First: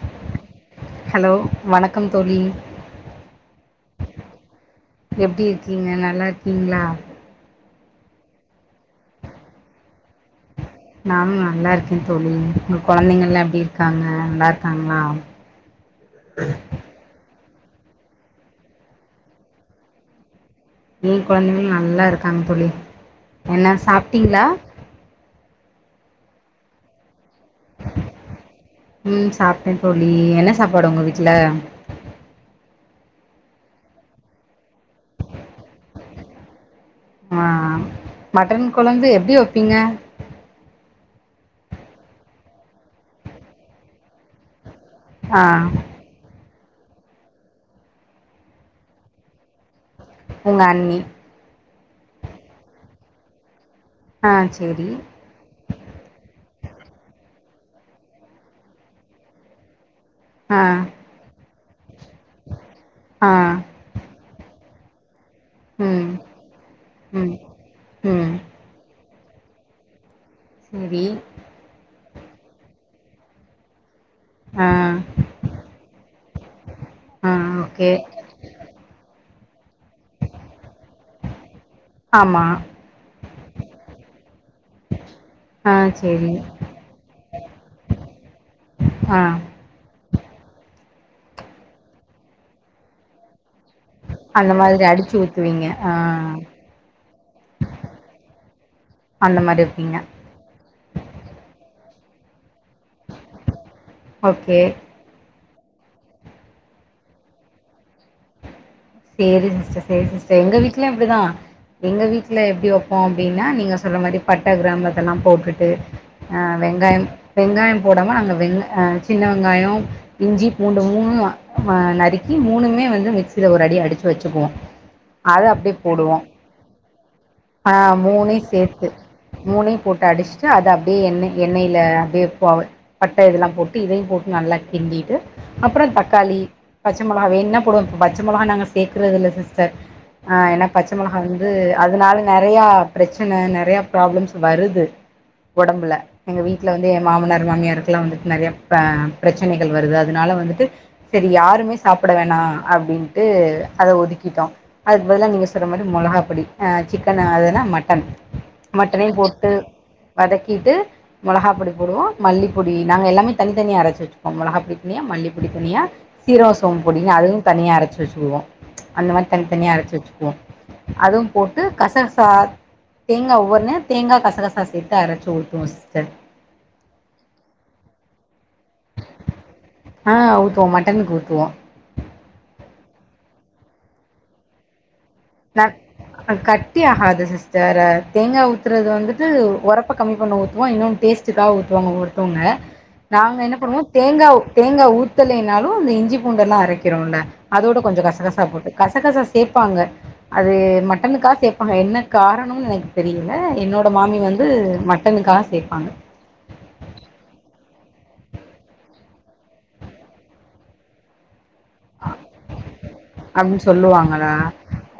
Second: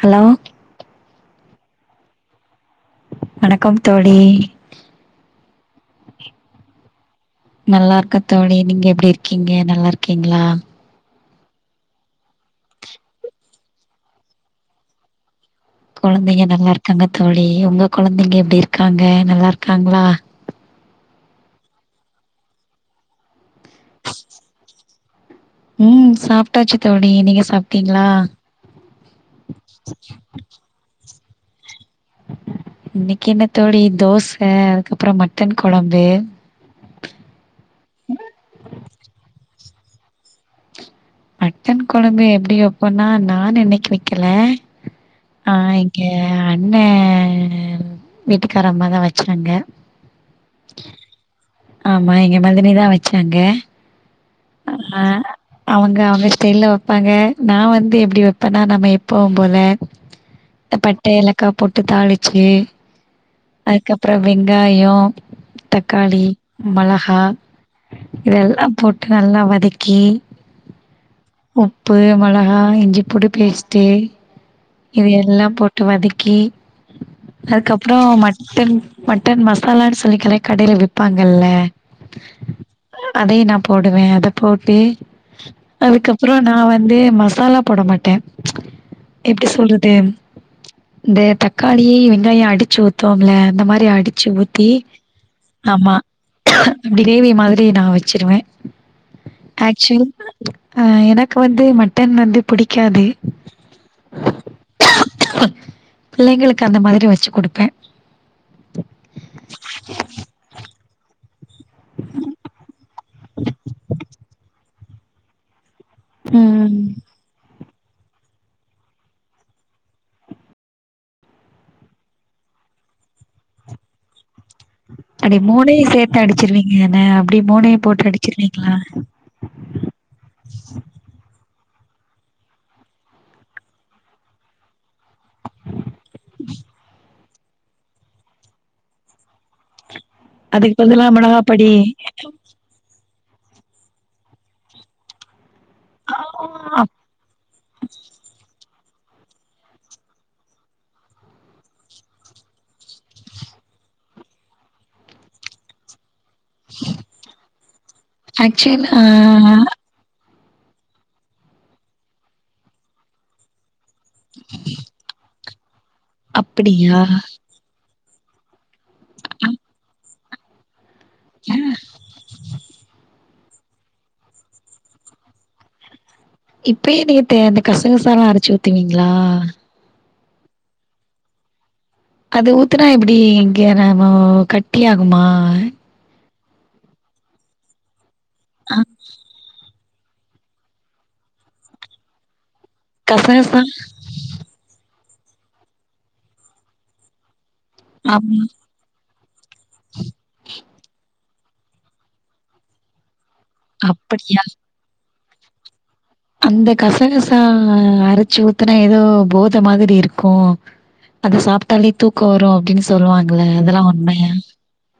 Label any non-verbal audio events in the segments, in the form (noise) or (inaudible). Hello hello வணக்கம் தோழி வணக்கம் தோழி எப்டி இருக்கீங்க நல்லார்க்கீங்ளா நல்லார்க்க தோழி நீங்க எப்டிர்க்கீங்க நல்லார்க்கீங்ளா நானு நல்லார்க்கெ தோழி உங்க கொழந்தைங்கல்லா எப்டிர்க்காங்க நல்லார்க்காங்ளா கொழந்தைங்க நல்லார்க்காங்க தோழி உங்க கொழந்தைங்க எப்டி இருக்காங்க நல்லார்க்காங்ளா ஏ கொழந்தைகளு நல்லா இருக்காங்க தோழி என்ன சாப்டீங்ளா ம் சாப்டாச்சு தோழி நீங்க சாப் ம் சாப்ட்டே தோழி என்ன சாப்பாடு ஒங்க வீட்ல இன்னக்கி என்ன தோழி தோச அதுகப்றொ மட்டன் கொழம்பு ஆ மட்டன் கொழம்பு எப்டி வப்பீங்க டன் கொழம்பு எப்டி வப்போன்னா நான் இன்னக்கி வெக்கெல ஆ ஏ அண்ண வீட்டுக்காரம்மா தா வச்சாங்க உங்க அண்ணி ஆமா எங்க மதனி தா வச்சாங்க ஆ சேரி ஆ அவங்க அவுங்க ஸ்டைல்ல வப்பாங்க நா வந்து எப்டி வப்பன்னா நம்ம எப்போவ் போல ஆ பட்ட ஏலக்கா போட்டு தாளிச்சி ஆ அதுகப்ற வெங்காயோ ம் தக்காளி மளகா ம் ம் இதெல்லா போட்டு நல்லா வதக்கி செரி உப்பு மொளகா இஞ்சிப் பூண்டு பேஸ்ட்டு ஆ இது எல்லா போட்டு வதக்கி ஆ ஓகே அதுக்கப்றோ மட்டன் மட்டன் மசாலான்னு சொல்லி கடை கடைல விப்பாங்கல்ல ஆமா அதையு நா போடுவே அத போட்டு ஆ சேரி அதுக்கப்றோ நா வந்து மசாலா போட மாட்டே ஆ எப்டி சொல்றது இந்த தக்காளி வெங்காயோ அடிச்சு ஊத்வோம்ல இந்த மாரி அடிச் அந்த மாரி அடிச்சு ஊத்துவீங்க ஆ இப்டி கிரேவி மாதிரி நா வச்சிருவே அந்த மாரி இருப்பீங்க ஆக்சுவலி அ எனக்கு வந்து மட்டன் வந்து புடிக்காது ஓகே புள்ளைங்களுக்கு அந்த மாதிரி வச்சு குடுப்பே சேரிங் சிஸ்டர் சேரி சிஸ்டர் எங்க வீட்ல அப்டிதா எங்க வீட்ல எப்டி வப்போ அப்டின்னா நீங்க சொல்ற மாரி பட்ட கிராம் அதலா போட்டுட்டு அ ம். வெங்காயம் வெங்காயம் போடாம நாங்க வெங் சின்ன வெங்காயன இஞ்சி பூண்டு மூணு அ நறுக்கி மூணுமே வந்து மிக்சில ஒரு அடி அடிச்சு வச்சுக்குவோ அப்டி அத அப்டியே மூணையு சேத்து போடுவோ அடிச்சிருவீங்க என்ன அப்டி மூணையு போட்டு அடிச்சிர்வீங்ளா மூணயு போட்டு அடிச்ட்டு அத அப்டியே எண்ணெ எண்ணெயில அப்டியே போ பட்ட இதெல்லா போட்டு இதயு போட்டு நல்லா கிண்டிட்டு அப்பறோ தக்காளி பச்ச மொளக வேன்னா போடுவோ பச்ச மொளகா நாங்க சேக்கறது இல்ல சிஸ்டர் ஆ ஏனா அதுக்கு பச்ச பதிலா மொளகா வந்து மிளகாப்பொடி அதுனால நெறையா பிரச்சன நெறையா ப்ராப்ளம்ஸ் வருது ஒடம்புல அ எங்க வீட்ல வந்து ஏ மாமனார் மாமியார்க்லா வந்துட்டு நெறையா பெ பிரச்சனகள் வருது அதனால வந்துட்டு செரி யாருமே சாப்ட வேணா அப்டின் ட்டு அத ஒதுக்கிட்டோ அதுக்கு பதிலா நீங்க சொல்ற மாரி மொளகா பொடி அ சிக்கன் அது என்னா மட்டன் ஆக்சுவல் ஆ மட்டனையு போட்டு வதக்கிட்டு மொளகா பொடி போடுவோ மல்லிப்பொடி நாங்க எல்லாமே தனி தனியா அரச்சி வச்சிர் மொளக பொடி தனியா மல்லி பொடி தனியா சீரகம் அப்டியா? சோம்பொடி அதுவு தனியா அரச்சி வச்சுக்குவோ அந்த மாரி தனித்தனியா அரச்சு வச்சுக்குவோ அதுவு அ போட்டு கசகசா தேங்கா ஒவ்வொர்னே தேங்கா கசகசா சேத்து அரச்சி ஊத்துவோ சிஸ்டர் இப்பயு நீங்க தே இந்த கசகசலா அரச்சு ஊத்துவீங்ளா ஆ ஊத்துவோ மட்டனுக்கு ஊத்துவோ அது ஊத்தனா எப்டி இங்க நம கட்டி ஆகுமா ந கட்டி ஆகாது சிஸ்டர் தேங்கா ஆ ஊத்துறது வந்துட்டு ஒர ப்ப கம்மி பண்ண ஊத்துவோ இன்னு டேஸ்ட்க்காக ஊத்துவாங்க ஒவ்வொருத்தவுங்க நாங்க என்ன கசகசா பண்ணுவோ தேங்கா தேங்கா ஊத்தலைனாலு அந்த இஞ்சி பூண்டெல்லா அரைக்கிறோல அதோட கொஞ்சோ ஆமா கசகசா போட்டு கசகசா சேப்பாங்க அது மட்டனுக்கா சேப்பாங்க என்ன காரணுன் தெரில என்னோட மாமி அப்படியா வந்து மட்டனுக்காக சேப்பாங்க அந்த கசகசா அரச்சி ஊத்துனா ஏதோ போத மாதிரி இருக்கு அத சாப்ட்டாலே தூக்க வரு அப்டின்னு சொல்லுவாங்ள அப்டின்னு அதெல்லா சொல்லுவாங்களா உண்மையா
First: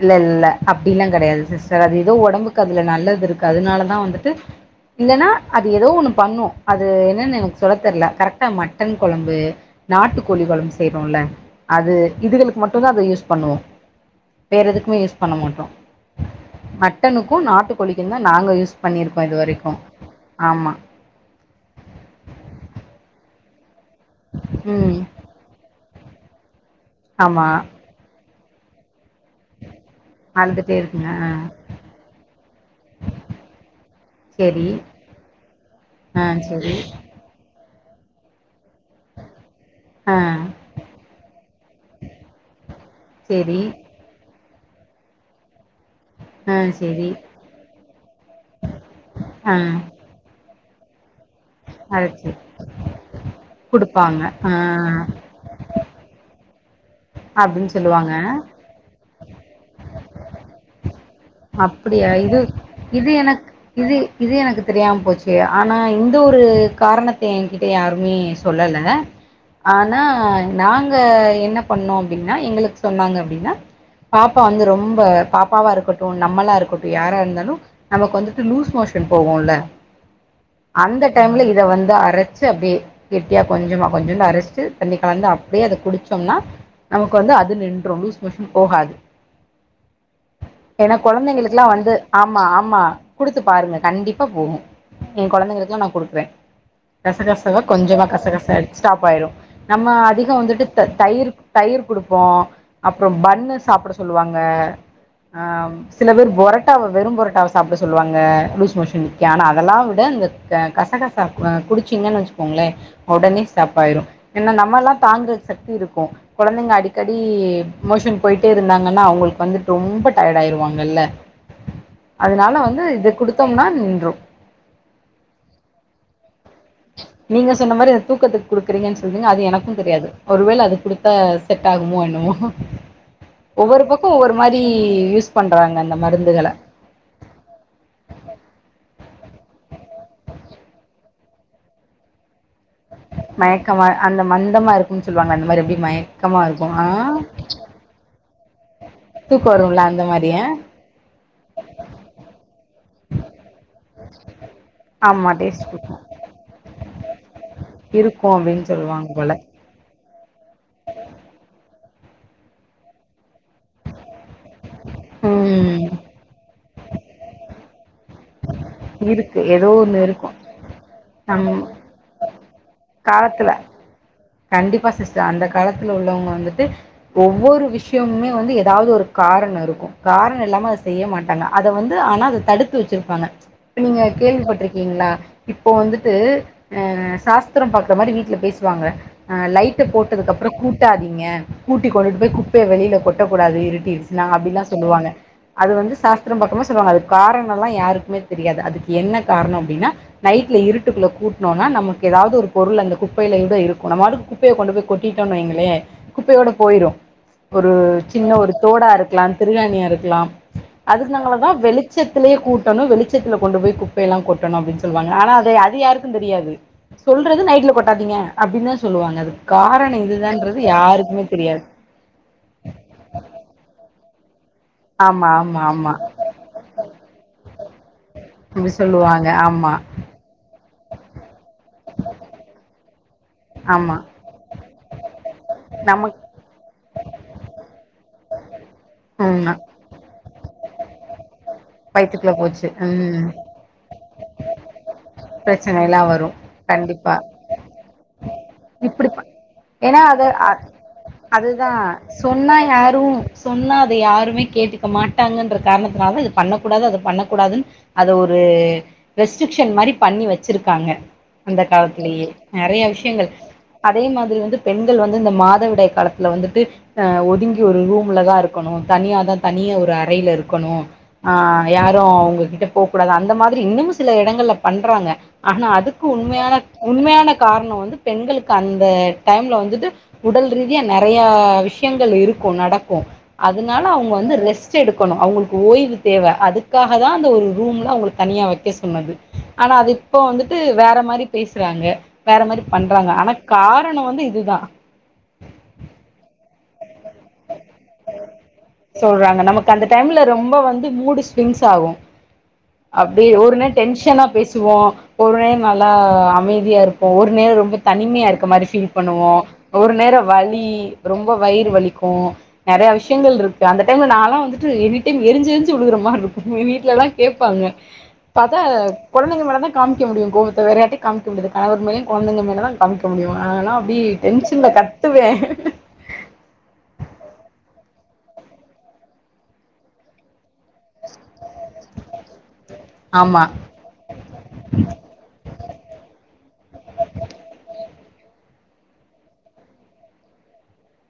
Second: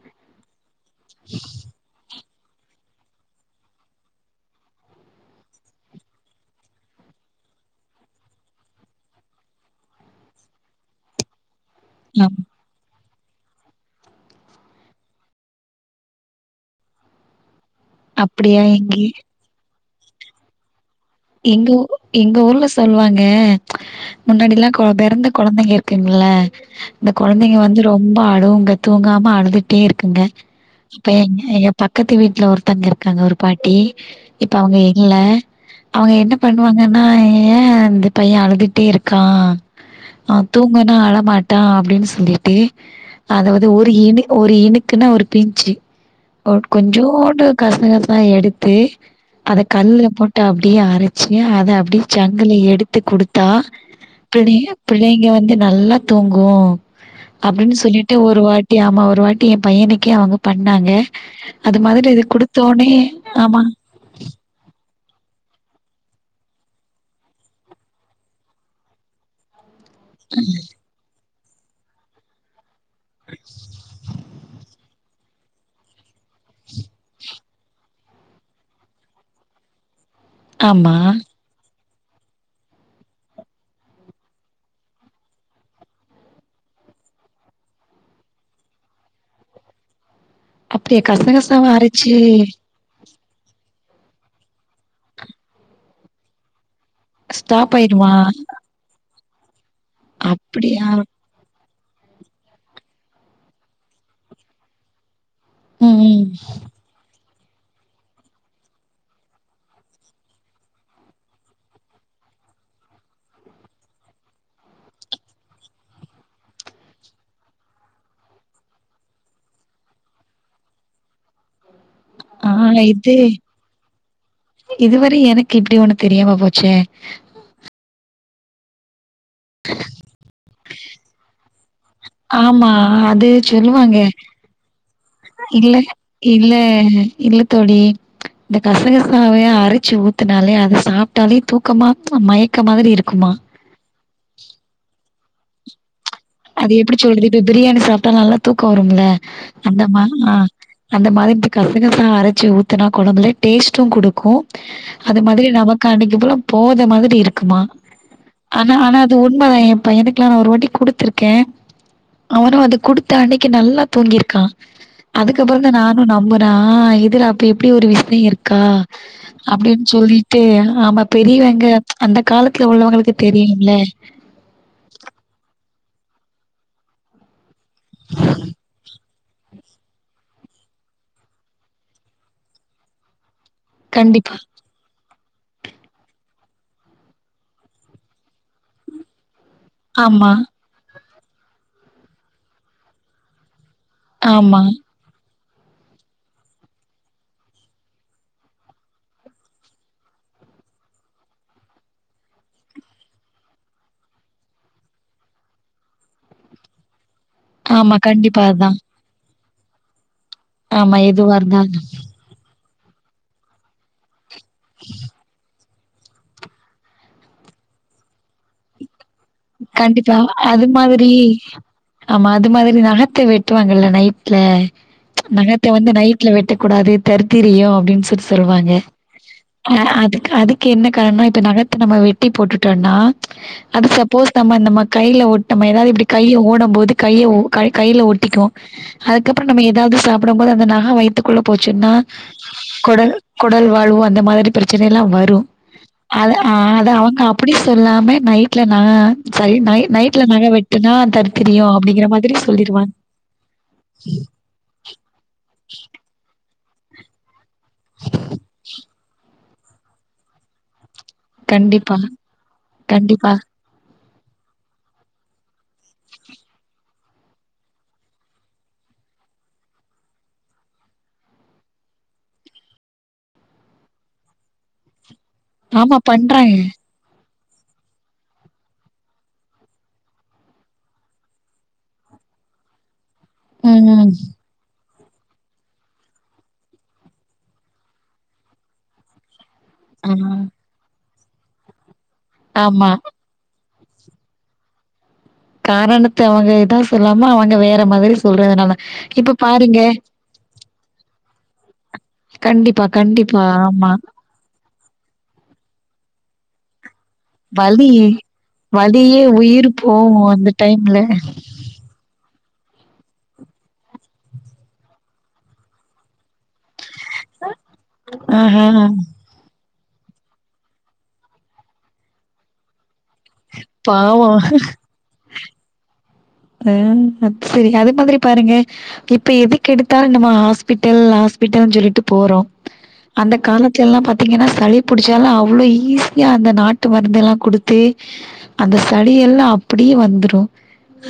இல்ல இல்ல அப்டிலா கெடையாது சிஸ்டர் அது ஏதோ ஒடம்புக்கு அதுல நல்லது இருக்கு அதனாலதா வந்துட்டு இல்லனா அது ஏதோ ஒன்னு பண்ணு அது என்னன்னு எனக்கு சொல்ல தெர்ல கரெக்டா மட்டன் கொழம்பு நாட்டு கோழி கொழம்பு செய்றோல்ல அது ஆமா இதுகளுக்கு மட்டு அத யூஸ் பன்னுவோ வேற எதுக்குமே யூஸ் பண்ண மாட்டோ மட்டனுக்கூ நாட்டு கோழிக்கு தா நாங்க அப்படியா யூஸ் எங்க பண்ணிருக்கோ இது வரைக்கு ஆமா எங்க ஊர் எங்க ஊர்ல சொல்லுவாங்க முன்னாடிலா ம் பிறந்த குழந்தைங்க இருக்குங்ள இந்த ஆமா கொழந்தைங்க வந்து ரொம்ப அழுங்க தூங்காம அழுதுட்டே இருக்குங்க அழுதுட்டே இருக்குங்க இப்ப ஆ எங்க எங்க பக்கத்து வீட்ல ஒருத்தங்க இருக்காங்க ஒரு பாட்டி இப்ப சேரி அவுங்க இல்ல அவுங்க ஆ என்ன சேரி பன்னுவாங்கனா ஏ இந்த பைய அழுதுட்டே இருக்கா ஆ அவ துங் ன்னா அழமாட்டா அப்டின்னு சொல்லிட்டு அதா சேரி வது ஒரு இனு ஒரு இனுக்குன்னா ஒரு பிஞ்ச்சு ஆ சேரி கொஞ்சோண்டு கசகச எடுத்து அத ஆ கல்லு போட்டு அப்டியே அரச் அத அப்டியே அரைச்சு சங்குல எடுத்து கொடுத்தா குடுப்பாங்க ஆ அப்டியே பிள்ளைங்க வந்து நல்லா தூங்கும் அப்டின்னு அப்டினு சொல்லிட்டு சொல்லுவாங்க ஒரு வா ட்டி ஆமா ஒரு வாட்டி எ பையனுக்கே அவுங்க பண்ணாங்க அது மாதிரி இது குடுத்தோனே இது எனக்கு ஆமா இது இது எனக்கு தெரியாம போச்சே ஆனா இந்த ஒரு காரணத்த எ கிட்ட யாருமே சொல்லல ஆனா நாங்க என்ன பண்ணோ அப்டினா எங்களுக்கு சொன்னாங்க அப்டினா பாப்பா வந்து ரொம்ப பாப்பாவா இருக்கட் டோ நம்மளா இருக்கட்டும் யாரா இருந்தாலும் நமக்கு வந்துட்டு லூஸ் மோஷன் போகும்ல்ல ஆமா அந்த டைம்ல இத வந்து அரச் அப்டியே கெட்டியா கொஞ்சமா கொஞ்ச அரசுட் தண்ணி கலந்து அப்டியே அத குடிச்சோம்னா நமக்கு வந்து அது நின்றும் லூஸ் மோஷன் போகாது ஏன்னா அப்டியா கொழந்தைங்களுக்கெல்லா கசகசாவ வந்து அரச்சு ஆமா ஆமா குடுத்து பாருங்க கண்டிப்பா போகும் எ கொழந்தைங்களுக்கு நா குடுப்பே கசகசவ ஸ்டாப் கொஞ்சமா ஆயிருமா கசகச அடுச் ஸ்டாப் ஆயிரும் நம்ம அதிகம் வந்துட்டு த அப்டியா தயிர் தயிர் குடுப்போம் அப்புறம் பண்ணு சாப்ட சொல்லுவாங்க ஆ ம் சில ம் பேர் பொரட் டாவ வெறும் பொரட்டாவ சாப்பிட சொல்லுவாங்க லூஸ் மோஷன் ஆனா அதெல்லா விட இந்த கசகச சா குடிச்சீங்கன்னு வச்சுக்கோங்களே ஒடனே ஸ்டாப் ஆயிரும் ஏன்னா நம்ம எல்லா தாங்குற சக்தி இருக்கும் கொழந்தைங்க அடிக்கடி மோஷன் போயிட்டே இருந்தாங்கன்னா அவுங்களுக்கு வந்துட்டு ரொம்ப டயர்ட் ஆயிருவாங்கல்ல ஆ அதனால வந்து இத குடுத்தோம்னா நின்றும் இதுவர எனக்கு இப்டி ஒண்ணு தெரியாம போச்சே நீங்க சொன்ன மாரி அ தூக்கத்துக்கு குடுக்குறீங்கன்னு சொல்றீங்க அது எனக்கும் தெரியாது ஒருவேள அது குடுத்த செட் ஆகுமோ என்னமோ ஆமா அது ஒவ்வொரு சொல்லுவாங்க பக்கம் ஒவ்வொரு மாரி யூஸ் பண் இல்ல இல்ல இல்ல தோழி (inaudible) இந்த கசக சாவைய அரச்சு ஊத்தினாலே அத சாப்பிட்டாலே தூக்கமா மயக்க மாரி இருக்குமா மயக்கமா அந்த மந்தமா இருக்குனு சொல்வாங்க அந்த மாரி அப்படி மயக் அது எப்டி சொல்றது இப்ப பிரியாணி சாப்டா நல்லா தூக்கம் வரும்ல தூக்கம் வரும்ல அந்த மா ஆ மாரியா அந்த மாரி இப்ப கசகசா அரைச்ச ஊத்துனா கொழம்புல டேஸ்ட்டும் குடுக்கும் அது ஆமா மாதிரி டேஸ்ட் நமக்கு குடுக்கு அன்னைக்கி போத மாதிரி இருக்குமா இருக்கு அப்டின்னு ஆனா ஆனா சொல்லுவாங்க அது போல உண்மதா பையனுக்குல்லா நா ஒரு வாட்டி குடுத்துருக்கே அவனு அது குடுத்த அன்னைக்கி நல்லா தூங்கி இருக்கா அதுக்கப்பற தா ம் நானு நம்புனா இதுல அப்டி இப்டி ஒரு விஷயம் இருக்கா இருக்கு ஏதோ அப்டினு ஒண்ணு இருக்கு சொல்லிட்டு ஆமா நம் பெரியவங்க அந்த காலத்துல உள்ளவங்களுக்கு காலத்துல தெரியும்ல கண்டிப்பா சிஸ்டர் அந்த காலத்துல உள்ளவங்க வந்துட்டு ஒவ்வொரு விஷயமுமே வந்து ஏதாவது ஒரு காரண இருக்கு காரண இல்லாம அத செய்ய மாட் டாங்க அத வந்து ஆனா அத தடுத்து வச்சிருப்பாங்க நீங்க கண்டிப்பா கேள்விப்பட்டிருக்கீங்களா இப்போ வந்துட்டு அ சாஸ்திரம் பாக்குற மாரி வீட்ல பேசுவாங்க அ லைட்ட ஆமா போட்டதுக்கு அப்புற கூட்டாதீங்க கூட்டி கொண்டுட்டு போய் குப்பைய வெளில கொட்டக் கூடாது இருட்டிருச் லாங்க ஆமா அப்டின்ல்லா சொல்லுவாங்க அது வந்து சாஸ்திரம் பாக்கம் போ சொல்லுவாங்க அது காரணம்ல்லா யாரு குமே தெரியாது அதுக்கு என்ன காரணம் அப்டினா நைட்ல இருட்டுக்குள்ள கூட்ணோனா நமக்கு ஏதாவது ஒரு பொருள் அந்த குப்பையில எங்குட்டோ இருக்கு நம்ம பாட்டுக்கு கூ குப்பையை கொண்டு கொட்டிட்டோ வைங்களே குப்பையோட போயிரு ஒரு ஆமா சின்ன கண்டிப்பா ஒரு அதான் தோடா இருக்கலா திருக்காணியா இருக்கலா ஆமா அதுக்கு எதுவா நாளதா இருந்தாலும் வெளிச்ச கூட்டனு வெளிச்சத்தில கொண்டு போய் குப்பை எல்லா கொட்டனு அப்டினு சொல்லுவாங்க ஆனா அத அது யாருக் க்குந் தெரியாது சொல்றது நைட்ல கொட்டாதீங்க அப்டின் தா சொல்லுவாங்க அது கண்டிப்பா அது மாதிரி தெரியாது ஆமா அது மாதிரி நகத்த வெட்டுவாங்கல்ல நை ட்ல ஆமாம் ஆமாம் நகத்த வந்து ஆமாம் நைட்ல வெட்டக்கூடாது தருத்திரியோ அப்டின் சொட் சொல்வாங்க இப்படி சொல்லுவாங்க அ ஆமாம் அதுக் அதுக்கென்ன காரணோ இப்ப நகத்த நம்ம வெட்டி போட்டுட்டோன்னா ஆமா போஸ் நம்ம இந்த நம்ம கைல ஒட்ட நம்ம ஏதாது இப்பிடி கைய ஓடம் போது கைய ஓ கை கைல ஒட்டிக்கு அதுக்கப்பற ம் நம்ம ஏதாவுது சாப்டம்போது அந்த நக வயித்துக்குள்ள போச்சுன்னா வயித்துக்குள்ளே போச்சு கொடல் ம் கொடல் வால்வு அந்த மாதிரி பிரச்சனை எல்லா வரு பிரச்சனைல்லா வரு அத அ அத கண்டிப்பா அவுங்க அப்பிடி சொல்லாம நைட்ல அ இப்டி ப சரி நை ஏன்னா நைட்ல அத நக வெட்டுனா தரித்திரியோ அதுதான் அப்பிடிங்கிற மாதிரி சொன்னா சொல்லிருவாங் யாரும் சொன்னா அத யாருமே கேட்டுக்க மாட்டாங்கன்ற காரணத்துனால தா இது பண்ணக்கூடாது அது பண்ணக்கூடாதுன் அத ஒரு ரெஸ்ட்ரிக்ஷன் மாரி பண்ணி வச்சிருக்காங்க அந்த கண்டிப்பா, காலத்துலேயே நெறைய விஷயங்கள் கண்டிப்பா. அதே மாதிரி வந்து பெண்கள் வந்து இந்த மாதவிடாய் காலத்துல வந்துட்டு அ ஒதுங்கி ஒரு ரூம்லதா இருக்கணு தனியாதா தனியா ஒரு அறையில இருக்கணு அ யாரும் அவுங்ககிட்ட போக்கூடாது அந்த மாதிரி இன்னூமு சில எடங்கள்ல பண்றாங்க ஆனா ஆமா அதுக்கு உண்மையான பண்றாங்க. உண்மையான காரணம் வந்து பெண்களுக்கு அந்த டைம்ல வந்துட்டு உடல் ரீதியா நெறைய விஷயங்கள் இருக்கு நடக்கு அதுனால ம், அவுங்க ம். வந்து லெஸ்ட் எடுக்கணு அவுங்களுக்கு ஓய்வு தேவ அதுக்காக தா அந்த ஒரு ரூம்ல அவுங்கள தனியா வக்க சொன்னது ஆனா அது ஆ, இப்போ வந்துட்டு வேற மாரி பேசுறாங்க வேற மாரி ஆமா. பண்றாங்க ஆனாக் காரண வந்து இதுதா காரணத்த அவுங்க இதா சொல்லாம அவுங்க வேற மாதிரி சொல்றதுனால இப்ப சொல்றாங்க நமக்கு பாருங்க அந்த டைம்ல ரொம்ப வந்து மூடு ஸ்விங்ஸ் ஆகு கண்டிப்பா அபடி கண்டிப்பா ஒரு நேர் ஆமா டென்ஷனா பேசுவோ ஒரு நேர் நல்லா அமைதியா இருப் போ ஒரு நேரோ ரொம்ப வலி தனிமையா இருக்க மாரி ஃபீல் வலியே உயிர் பண்ணுவோமஒரு நேர போவு அந்த வலி டைம்ல ரொம்ப வயிறு வலிக்கு கு நெறைய விஷயங்கள் இருக்கு அந்த டைம்ல நாளா வந்துட்டு எனிடைம் எரிஞ்சு எரிஞ்சு விழுகுற மார்ருக்கு எனி ட்லலா கேப்பாங்க பாத்தா ஆஹா கொழைந்தங்க மேலதா காமிக்க முடியும் கோவத்த வேறயார்ட்டையு காமிக்க முடியாது கணவர் மேலயு கொழந்தங்க மேல தா காமிக்க முடியு அதனா அப்டி பாவோ டென்ஷன்ல கத்துவே அ அ சரி அது மாதிரி பாருங்க இப்ப எதுக்கெடுத்தால் நம்ம ஆஸ் பிட்டல் ஹாஸ்பிட்டல்ஞ் சொல்லிட்டு போறோ அந்த ஆமா காலத் கெல்லா பாத்தீங்கன்னா சளி புடிச்சாலு அவ்ளோ ஈஸியா அந்த நாட்டு மருந்தெலா குடுத்து அந்த சளி எல்லா அப்பிடி வந்துரு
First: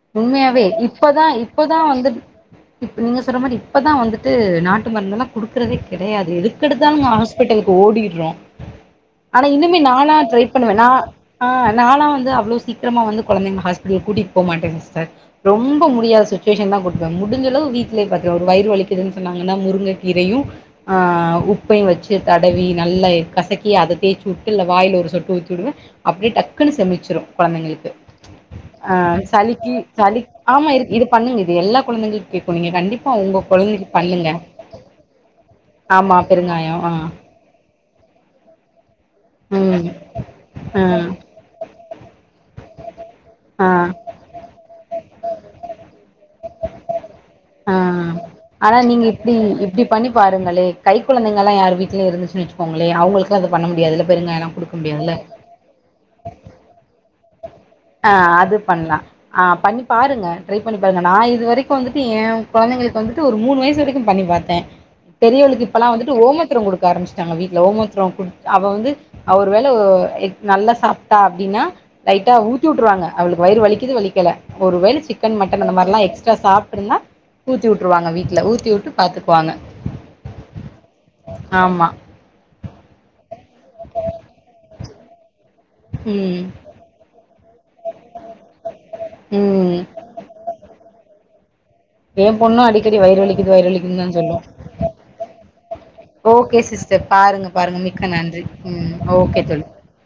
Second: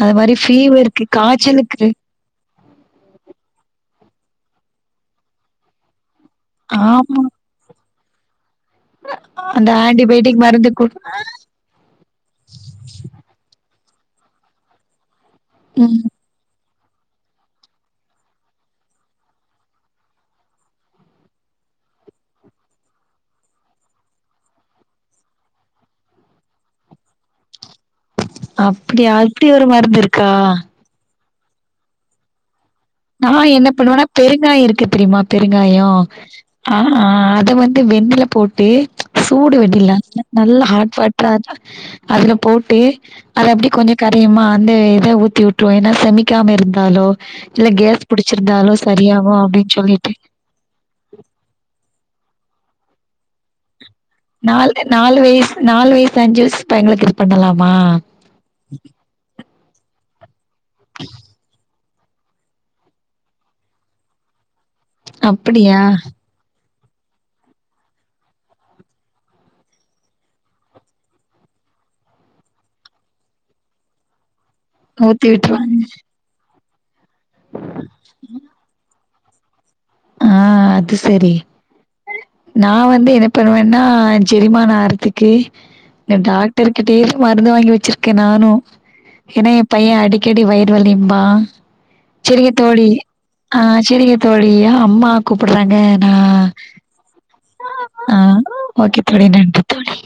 அது மாரி உண்மையாவே ஃபீவருக்கு இப்பதா இப்பதா காய்ச்சலுக்கு வந்துட் டு நீங்க சொல்ற மாரி இப்பதா வந்துட்டு நாட்டு மருந்துலா குடுக்குறதே கெடையாது எதுக்கெடுத்தாலுங்க ஆமா ஹாஸ் பிட்டல்க்கு ஓடிர்றோ ஆனா அந்த இன்னுமே நானா ஆன்டிபயோட்டிக் ட்ரைப் மருந்து பண்ணுவே கு நா அ நாளான் வந்து அவ்ளோ சீக்கிரமா வந்து கொழந்தைங்கள ஹாஸ்பிட்டல் கூட்டிட் போமாட்டேங்க சிஸ்டர் ரொம்ப ம் முடியாத சுச் சுவேஷந்தா கூட்டுப்போவ் முடிஞ்சளவு வீட்லே பாத்துருவே ஒரு வயிறு வலிக்கிதுன் சொன்னாங்கன்னா முருங்கக்கீரையு அ உப்பையு வச்சு தடவி நல்லா கசக்கி அத தேச்சுட்டு இல்ல வாயில ஒரு சொட்டு ஊத்திவுடுவே அப்டியே டக்குனு செமிச்சிரு கொழந்தைங்களுக்கு அப்டியா இப்டியொர் கி சளிக் ஆமா இருக் இது பண்ணுங்க இது எல்லா கொழந்தைங்களுக் கேக் நீங்க கண்டிப் நா என்ன பண்ணுவனா பெருங்காய இருக்கு தெரியுமா பெருங்காய ஆமா அ பெருங்காயம் ஆ அ அத வந் து வெண்ணில போட்டு சூடு ம் வெண்ணில நல்லா ஆ ஹாட் வாட்டராந்தா அதுல போட்டு அத ஆ அப்பிடி கொஞ்ச கர்த் தேமா அந்த இத ஊத்தி உட்ருவோ ஏனா செமிக்காம இருந்தாலோ இல்ல ஆ கேஸ் புடிச்சிருந்தாலோ சரியாவு அப்பிடின் சொல்லிட்டு ந்தங்களே கை குழந்தைகள்லா யார் வீட்டுலயு இருந்துச்சு வச்சுக்கோங்களே அவுங்களுக்கு அது பண்ண முடியாதுல்ல பெருங்காயல்லா குடுக்க நாலு முடியாதுல்ல நாலு வயசு நாலு வயசு அஞ்சு வயசு பையங்களுக்கு இது பண்ணலாமா அ அது பண்லா ஆ பண்ணி பாருங்க ட்ரை பண்ணி பாருங்க நா இது வரைக் கு வந்துட்டு எ கொழந்தைங்களுக்கு வந்துட்டு ஒரு மூணு வயசு வரைக்கு பண்ணி பாத்தே பெரியவளுக்கு அப்டியா இப்பெல்லா வந்துட்டு ஓமத்தர குடுக்க ஆரம்பச்சிட்டாங்க வீட்டுல ஓமத்தர குடு அவ வந்து அவ ஒரு வேளை நல்லா சாப்பிட்டா அப்டின்னா லைட்டா ஊ ட்டி விட்டுருவங்க அவளுக்கு வயிறு வலிக்குது வலிக்கல ஒரு வேள ஊத்தி சிக்கன் மட்டன் அந்த விட்ருவாங்க மாரில்லா எக்ஸ்ட்ரா சாப்ட்ரிந்தா ஊத்தி உட்டுருவாங்க வீட்டுல ஊத்தி உட்டு பாத்துக்குவாங்க ஆ அது சரி ஆமா நா வந்து என்ன (unintelligible) ஜெயிமான ஆறத்துக் கு இந்த ம் டாக்டரு கிட்டேய மருந்து வாங்கி வச்சிருக்கே நானு ஏன்னா எ ம் பைய அடிக்கடி வயிரு வலிம்பா ஏ செரிங்க பொண்ணு தோழி அடிக்கடி வயிறு வலிக்குது ஆ வயிறு வலிக்குதுன் செரிங்க தா சொல்லு தோழியா மா கூப்புடுறாங்க நா ஓகே சிஸ்டர் பாருங்க பாருங்க மிக்க ஆ நன்றி ம் ஓகே தோழி நன்றி தோழி